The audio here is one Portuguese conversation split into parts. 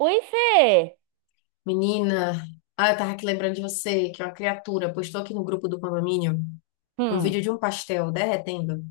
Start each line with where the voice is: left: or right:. right: Oi, Fê!
left: Menina, ah, eu tava aqui lembrando de você, que é uma criatura postou aqui no grupo do condomínio um
right: Hum.
left: vídeo de um pastel derretendo.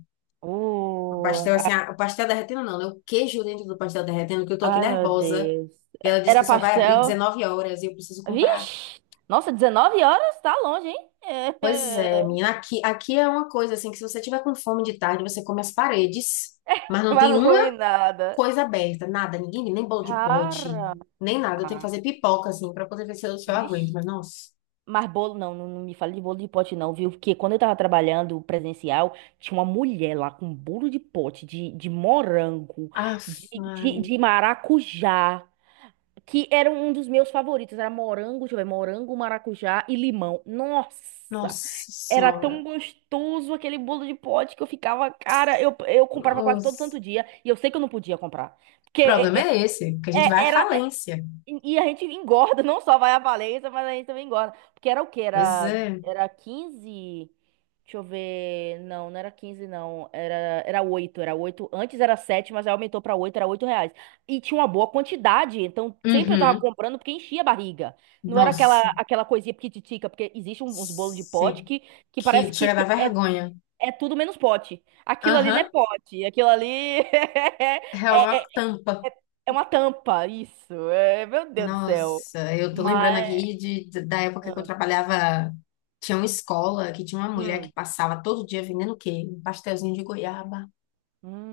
left: Um
right: Uh,
left: pastel assim, ah, o pastel derretendo não, né? O queijo dentro do pastel derretendo, que eu tô aqui
right: Ai, meu
left: nervosa.
right: Deus.
left: E ela disse
right: Era
left: que só vai abrir
right: pastel.
left: 19h e eu preciso comprar.
right: Vixe! Nossa, 19h? Tá longe, hein?
left: Pois é, menina, aqui é uma coisa assim, que se você tiver com fome de tarde, você come as paredes, mas não
right: Mas
left: tem
right: não
left: uma
right: comi nada.
left: coisa aberta, nada, ninguém, nem bolo de pote,
right: Cara.
left: nem nada. Eu tenho que fazer pipoca, assim, pra poder ver se eu aguento,
right: Vixe.
left: mas nossa.
right: Mas bolo, não, não, não me fale de bolo de pote, não, viu? Porque quando eu tava trabalhando presencial, tinha uma mulher lá com bolo de pote, de morango,
left: Ah,
right: de, de maracujá, que era um dos meus favoritos. Era morango, deixa eu ver, morango, maracujá e limão. Nossa,
left: Nossa
right: era tão
left: Senhora.
right: gostoso aquele bolo de pote que eu ficava, cara, eu comprava quase todo santo
left: Nossa.
right: dia e eu sei que eu não podia comprar.
left: O
right: Porque é-
left: problema
right: é-
left: é esse, que a gente vai
right: é-
left: à
right: Era.
left: falência.
right: E a gente engorda, não só vai à falência, mas a gente também engorda. Porque era o quê?
left: Pois
right: Era,
left: é.
right: era 15. Deixa eu ver. Não, não era 15 não. Era oito. Era oito. Antes era sete, mas aí aumentou pra oito, era R$ 8. E tinha uma boa quantidade. Então sempre eu tava
left: Uhum.
right: comprando porque enchia a barriga. Não era aquela,
left: Nossa.
right: aquela coisinha pititica, porque existe uns bolos de pote
left: Sim.
right: que
left: Que
right: parece que
left: chega da vergonha.
right: é tudo menos pote. Aquilo ali não é
left: Aham.
right: pote. Aquilo ali
left: É uma
right: é,
left: tampa.
right: é uma tampa, isso. É, meu Deus do céu.
left: Nossa, eu tô lembrando
right: Mas.
left: aqui da época que eu
right: Ah,
left: trabalhava. Tinha uma escola que tinha uma mulher
right: Hum.
left: que passava todo dia vendendo o quê? Um pastelzinho de goiaba.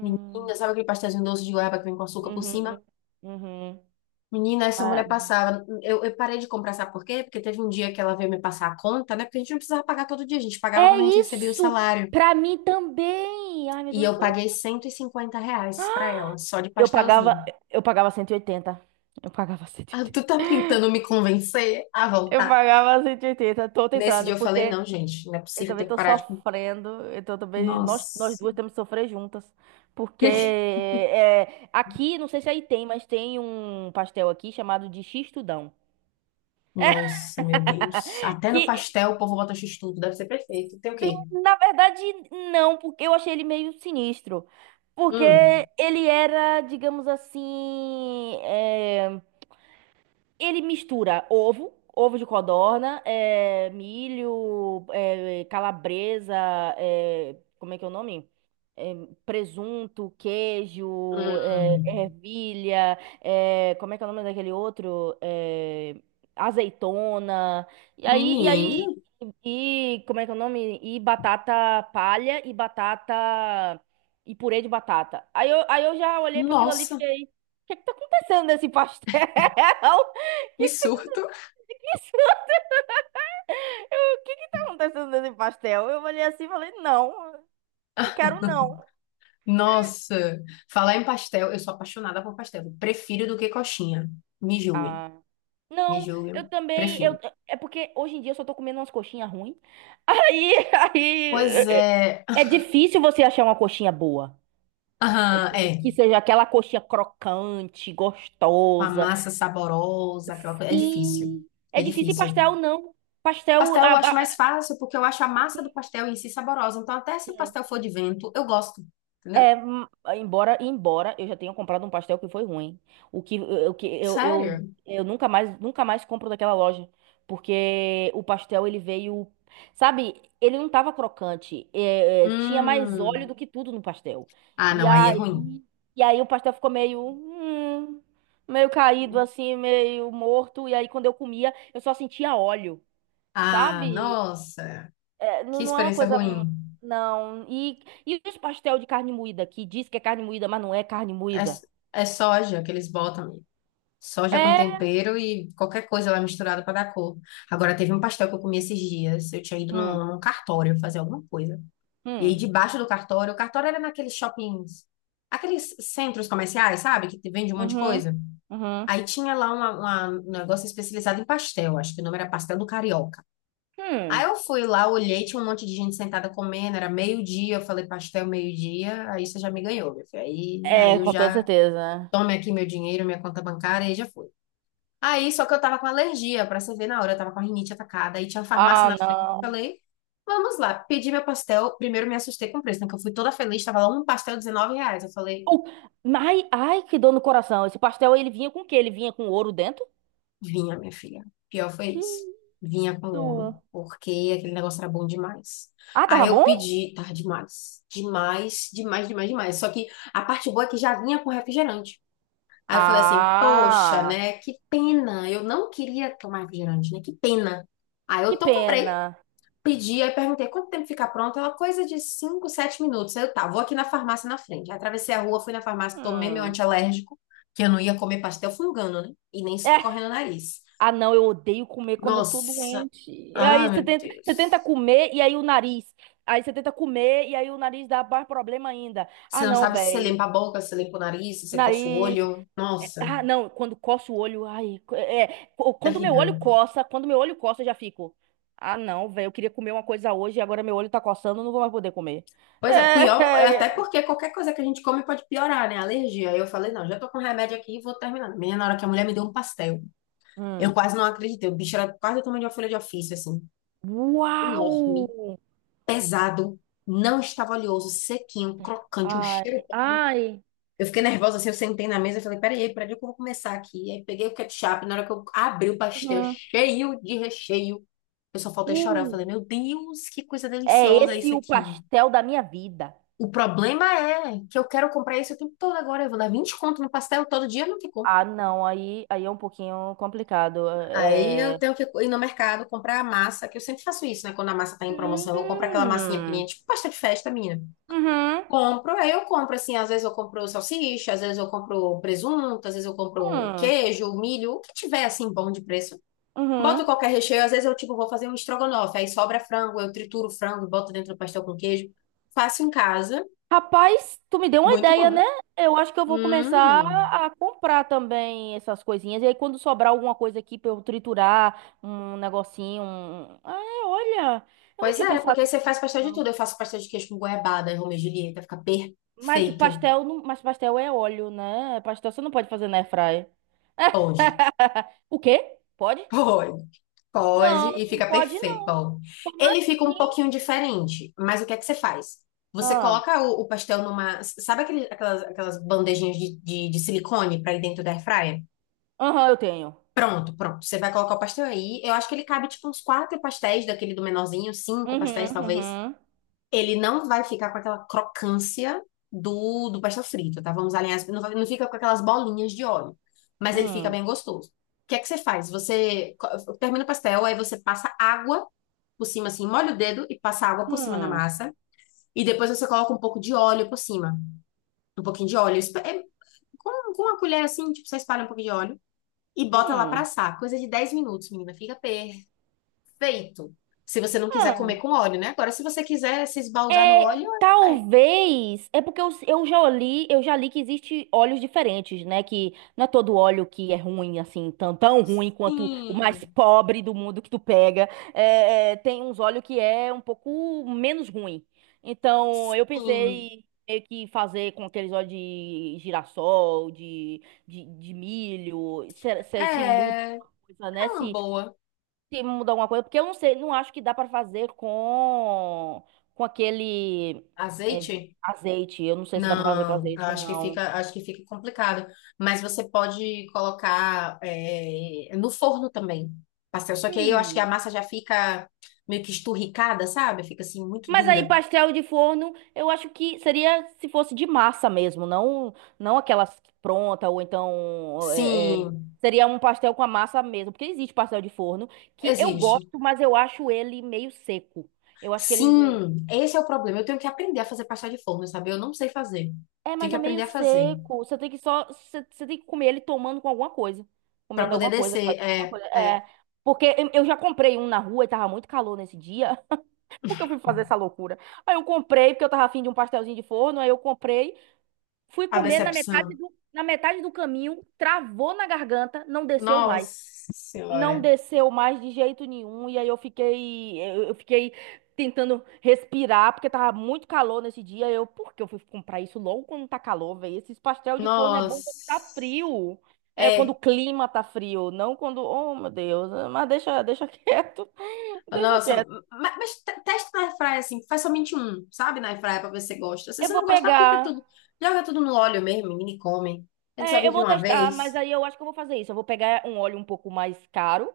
left: Menina, sabe aquele pastelzinho doce de goiaba que vem com açúcar por cima?
right: Uhum. Uhum. Uhum.
left: Menina, essa
right: Ah,
left: mulher passava. Eu parei de comprar, sabe por quê? Porque teve um dia que ela veio me passar a conta, né? Porque a gente não precisava pagar todo dia, a gente pagava
right: é
left: quando a gente recebia o
right: isso!
left: salário.
right: Pra mim também! Ai, meu
left: E
right: Deus do
left: eu
right: céu.
left: paguei 150 reais pra ela, só de
right: Eu pagava,
left: pastelzinho.
right: eu pagava 180. Eu pagava cento e
left: Ah, tu
right: oitenta.
left: tá tentando me convencer a
right: Eu
left: voltar?
right: pagava 180. Tô
left: Nesse dia
right: tentando,
left: eu falei,
right: porque
left: não, gente, não é
right: eu
left: possível, eu
right: também
left: tenho que
right: tô
left: parar de.
right: sofrendo. Então também nós
left: Nossa.
right: duas temos que sofrer juntas. Porque é, aqui, não sei se aí tem, mas tem um pastel aqui chamado de x.
left: Nossa, meu Deus. Até no
right: Que,
left: pastel o povo bota x-tudo, deve ser perfeito. Tem o quê?
right: na verdade, não, porque eu achei ele meio sinistro. Porque
left: Hum,
right: ele era, digamos assim, é, ele mistura ovo, ovo de codorna, é, milho, é, calabresa, é, como é que é o nome? Presunto, queijo,
left: hum.
right: ervilha, como é que é o nome daquele outro? Azeitona. E aí, e
left: Menina,
right: aí, e como é que é o nome? E batata palha e batata e purê de batata. Aí eu já olhei para aquilo ali e
left: nossa,
right: fiquei, o que que tá acontecendo nesse pastel?
left: que surto.
right: O que que isso? O que que tá acontecendo nesse pastel? Eu olhei assim e falei, não, não quero não.
left: Nossa, falar em pastel, eu sou apaixonada por pastel. Prefiro do que coxinha. Me julguem,
right: Ah.
left: me
right: Não, eu
left: julguem.
right: também.
left: Prefiro.
right: É porque hoje em dia eu só tô comendo umas coxinhas ruins. Aí, aí.
left: Pois
right: É
left: é,
right: é difícil você achar uma coxinha boa. É.
left: aham,
right: Que,
left: é.
right: que seja aquela coxinha crocante,
left: Com a
right: gostosa.
left: massa saborosa, aquela coisa. É difícil.
right: Sim. É
left: É
right: difícil e
left: difícil.
right: pastel, não. Pastel.
left: Pastel eu acho mais fácil porque eu acho a massa do pastel em si saborosa. Então, até se o
right: Sim.
left: pastel for de vento, eu gosto. Entendeu?
right: É, embora eu já tenha comprado um pastel que foi ruim. O que, o que
left: Sério?
right: eu nunca mais, compro daquela loja, porque o pastel ele veio, sabe, ele não tava crocante, tinha mais óleo
left: Hum.
right: do que tudo no pastel.
left: Ah,
right: E
left: não, aí é ruim.
right: aí, e aí o pastel ficou meio, meio caído assim, meio morto, e aí quando eu comia, eu só sentia óleo,
left: Ah,
right: sabe?
left: nossa,
right: É,
left: que
right: não, não é uma
left: experiência
right: coisa. Hum.
left: ruim.
right: Não. E os pastel de carne moída, que diz que é carne moída, mas não é carne
left: É,
right: moída?
left: é soja que eles botam. Soja com
right: É.
left: tempero e qualquer coisa lá misturada para dar cor. Agora, teve um pastel que eu comi esses dias. Eu tinha ido
right: Hum,
left: num cartório fazer alguma coisa. E aí,
right: hum,
left: debaixo do cartório, o cartório era naqueles shoppings, aqueles centros comerciais, sabe? Que te vende um monte de
right: uhum,
left: coisa.
right: uhum,
left: Aí tinha lá um negócio especializado em pastel. Acho que o nome era Pastel do Carioca. Aí
right: hum.
left: eu fui lá, olhei, tinha um monte de gente sentada comendo. Era meio-dia. Eu falei, pastel meio-dia. Aí você já me ganhou, meu filho. Aí
right: É,
left: eu
right: com toda
left: já.
right: certeza.
left: Tome aqui meu dinheiro, minha conta bancária, e já fui. Aí, só que eu tava com alergia, pra você ver na hora, eu tava com a rinite atacada, aí tinha uma farmácia
right: Ah,
left: na frente, eu
right: não.
left: falei, vamos lá, pedi meu pastel, primeiro me assustei com o preço, né, que eu fui toda feliz, tava lá um pastel R$ 19, eu falei,
right: Oh, ai, ai, que dor no coração. Esse pastel, ele vinha com o quê? Ele vinha com ouro dentro?
left: vinha, minha filha, pior foi
right: Que
left: isso, vinha com ouro,
right: isso?
left: porque aquele negócio era bom demais.
right: Ah, tava
left: Aí eu
right: bom?
left: pedi, tava demais, demais, demais, demais, demais, só que a parte boa é que já vinha com refrigerante. Aí eu falei assim, poxa,
right: Ah,
left: né, que pena, eu não queria tomar refrigerante, né, que pena. Aí eu
right: que
left: tô, comprei.
right: pena.
left: Pedi, aí perguntei quanto tempo fica pronto. Ela, coisa de 5 7 minutos. Aí eu, tá, vou aqui na farmácia na frente. Aí atravessei a rua, fui na farmácia, tomei meu
right: Hum.
left: antialérgico, que eu não ia comer pastel fungando, né? E nem escorrendo o nariz.
right: Ah, não, eu odeio comer quando eu tô
left: Nossa,
right: doente. E
left: ah,
right: aí
left: meu
right: você tenta
left: Deus.
right: comer e aí o nariz. Aí você tenta comer e aí o nariz dá mais problema ainda.
left: Você
right: Ah,
left: não
right: não,
left: sabe se você
right: velho.
left: limpa a boca, se você limpa o nariz, se você coça o
right: Nariz.
left: olho.
right: É.
left: Nossa,
right: Ah, não, quando coça o olho, ai, quando meu olho
left: terrível.
right: coça, quando meu olho coça, eu já fico. Ah, não, velho, eu queria comer uma coisa hoje e agora meu olho tá coçando, eu não vou mais poder comer. É,
left: Pois é, pior, até porque qualquer coisa que a gente come pode piorar, né? Alergia. Aí eu falei, não, já tô com remédio aqui e vou terminar. Menina, na hora que a mulher me deu um pastel,
right: hum.
left: eu quase não acreditei. O bicho era quase do tamanho de uma folha de ofício, assim, enorme,
right: Uau!
left: pesado, não estava oleoso, sequinho, crocante, um
right: Ai,
left: cheiro.
right: ai.
left: Eu fiquei nervosa, assim, eu sentei na mesa e falei, peraí, peraí, que eu vou começar aqui. E aí peguei o ketchup, na hora que eu abri o pastel,
right: Uhum.
left: cheio de recheio, eu só faltei chorar. Eu falei,
right: Hum.
left: meu Deus, que coisa
right: É
left: deliciosa isso
right: esse o
left: aqui.
right: pastel da minha vida.
left: O problema é que eu quero comprar isso o tempo todo agora. Eu vou dar 20 conto no pastel todo dia, eu não tem como.
right: Ah, não, aí, aí é um pouquinho complicado.
left: Aí eu
right: É...
left: tenho que ir no mercado comprar a massa, que eu sempre faço isso, né? Quando a massa tá em promoção, eu compro aquela massinha pequenininha,
right: Hum,
left: tipo pastel de festa, menina.
right: uhum,
left: Compro, aí eu compro assim, às vezes eu compro salsicha, às vezes eu compro presunto, às vezes eu compro
right: hum,
left: queijo, milho, o que tiver assim bom de preço. Boto
right: uhum.
left: qualquer recheio, às vezes eu tipo vou fazer um estrogonofe, aí sobra frango, eu trituro o frango e boto dentro do pastel com queijo. Faço em casa,
right: Rapaz, tu me deu uma
left: muito bom,
right: ideia, né?
left: viu?
right: Eu acho que eu vou começar
left: Hum.
right: a comprar também essas coisinhas. E aí, quando sobrar alguma coisa aqui pra eu triturar, um negocinho. Um... Ah, olha, eu não
left: Pois
right: tinha
left: é,
right: pensado
left: porque aí você
right: nisso,
left: faz pastel de tudo.
right: não.
left: Eu faço pastel de queijo com goiabada, Romeu e Julieta, fica
right: Mas
left: perfeito.
right: pastel, não... Mas pastel é óleo, né? Pastel você não pode fazer na airfryer.
left: Pode,
right: O quê? Pode?
left: pode. Pode
right: Não,
left: e
right: não
left: fica
right: pode
left: perfeito,
right: não.
left: Paulo.
right: Como
left: Ele fica um
right: assim?
left: pouquinho diferente, mas o que é que você faz? Você
right: Ah,
left: coloca o pastel numa. Sabe aquelas bandejinhas de silicone para ir dentro da airfryer?
right: aham, eu tenho.
left: Pronto, pronto. Você vai colocar o pastel aí. Eu acho que ele cabe tipo uns quatro pastéis, daquele do menorzinho, cinco
right: Uhum,
left: pastéis talvez.
right: uhum.
left: Ele não vai ficar com aquela crocância do pastel frito, tá? Vamos alinhar. Não, não fica com aquelas bolinhas de óleo, mas ele fica
right: Hum,
left: bem gostoso. O que é que você faz? Você termina o pastel, aí você passa água por cima, assim, molha o dedo e passa água por cima da
right: hum,
left: massa. E depois você coloca um pouco de óleo por cima. Um pouquinho de óleo. Com uma colher assim, tipo, você espalha um pouco de óleo e bota lá pra
right: hum.
left: assar. Coisa de 10 minutos, menina. Fica perfeito. Se você não quiser
right: Ah,
left: comer com óleo, né? Agora, se você quiser se esbaldar no
right: é,
left: óleo, vai.
right: talvez, é porque eu já li que existe óleos diferentes, né? Que não é todo óleo que é ruim, assim, tão, tão ruim quanto o mais
left: Sim,
right: pobre do mundo que tu pega. É, é, tem uns óleos que é um pouco menos ruim. Então, eu
left: sim.
right: pensei meio que fazer com aqueles óleos de girassol, de milho, se muda
left: É
right: alguma coisa, né?
left: uma boa.
right: Se mudar alguma coisa, porque eu não sei, não acho que dá para fazer com aquele é,
left: Azeite?
right: azeite. Eu não sei se dá para fazer com
left: Não,
right: azeite, não.
left: acho que fica complicado. Mas você pode colocar é, no forno também, pastel. Só que aí eu acho que a
right: Hum.
left: massa já fica meio que esturricada, sabe? Fica assim muito
right: Mas aí
left: dura.
right: pastel de forno, eu acho que seria se fosse de massa mesmo, não não aquelas pronta ou então é, é,
left: Sim,
right: seria um pastel com a massa mesmo, porque existe pastel de forno que eu
left: existe.
right: gosto, mas eu acho ele meio seco. Eu acho que eles.
left: Sim, esse é o problema. Eu tenho que aprender a fazer pastel de forno, sabe? Eu não sei fazer.
right: É,
left: Tenho
right: mas
left: que
right: é
left: aprender
right: meio
left: a fazer
right: seco. Você tem que só. Você, você tem que comer ele tomando com alguma coisa.
left: para
right: Comendo
left: poder
right: alguma coisa,
left: descer.
right: fazendo alguma
left: É,
right: coisa.
left: é
right: É. Porque eu já comprei um na rua e tava muito calor nesse dia. Porque eu fui fazer essa loucura. Aí eu comprei, porque eu tava afim de um pastelzinho de forno. Aí eu comprei, fui
left: a
right: comer
left: decepção.
right: na metade do caminho, travou na garganta, não desceu mais,
left: Nossa
right: não
left: senhora.
right: desceu mais de jeito nenhum e aí eu fiquei tentando respirar porque tava muito calor nesse dia. Eu, por que eu fui comprar isso logo quando tá calor, velho? Esses pastel de forno é bom quando tá
left: Nossa.
right: frio. É quando o
left: É,
right: clima tá frio, não quando, oh meu Deus, mas deixa, deixa quieto. Deixa
left: Nossa,
right: quieto.
left: mas, testa na airfryer assim, faz somente um, sabe, na airfryer pra ver se você gosta. Se
right: Eu
left: você
right: vou
left: não gostar, pica
right: pegar.
left: tudo. Joga tudo no óleo mesmo, menina, e come. A gente só
right: É, eu
left: vive
right: vou
left: uma
right: testar, mas
left: vez.
right: aí eu acho que eu vou fazer isso. Eu vou pegar um óleo um pouco mais caro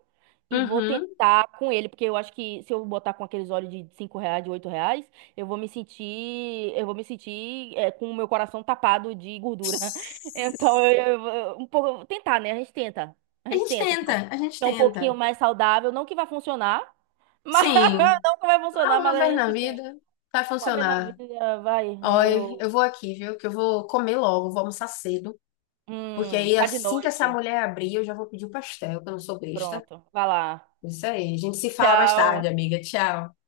right: e vou
left: Uhum.
right: tentar com ele, porque eu acho que se eu botar com aqueles óleos de R$ 5, de R$ 8, eu vou me sentir é, com o meu coração tapado de gordura. Então, um pouco, eu vou tentar, né? A gente tenta. A
left: A
right: gente
left: gente
right: tenta. Assim, ó,
left: tenta, a gente
right: ser um pouquinho
left: tenta.
right: mais saudável, não que vai funcionar, mas
left: Sim,
right: não que vai
left: mas
right: funcionar, mas
left: uma
right: a
left: vez na
right: gente tem.
left: vida vai
right: Uma vez na
left: funcionar.
right: vida, vai,
left: Olha,
right: eu.
left: eu vou aqui, viu? Que eu vou comer logo, vou almoçar cedo. Porque aí
right: Pá de
left: assim que essa
right: noite.
left: mulher abrir, eu já vou pedir o pastel, que eu não sou besta.
right: Pronto, vai lá.
left: Isso aí. A gente se fala mais
right: Tchau.
left: tarde, amiga. Tchau.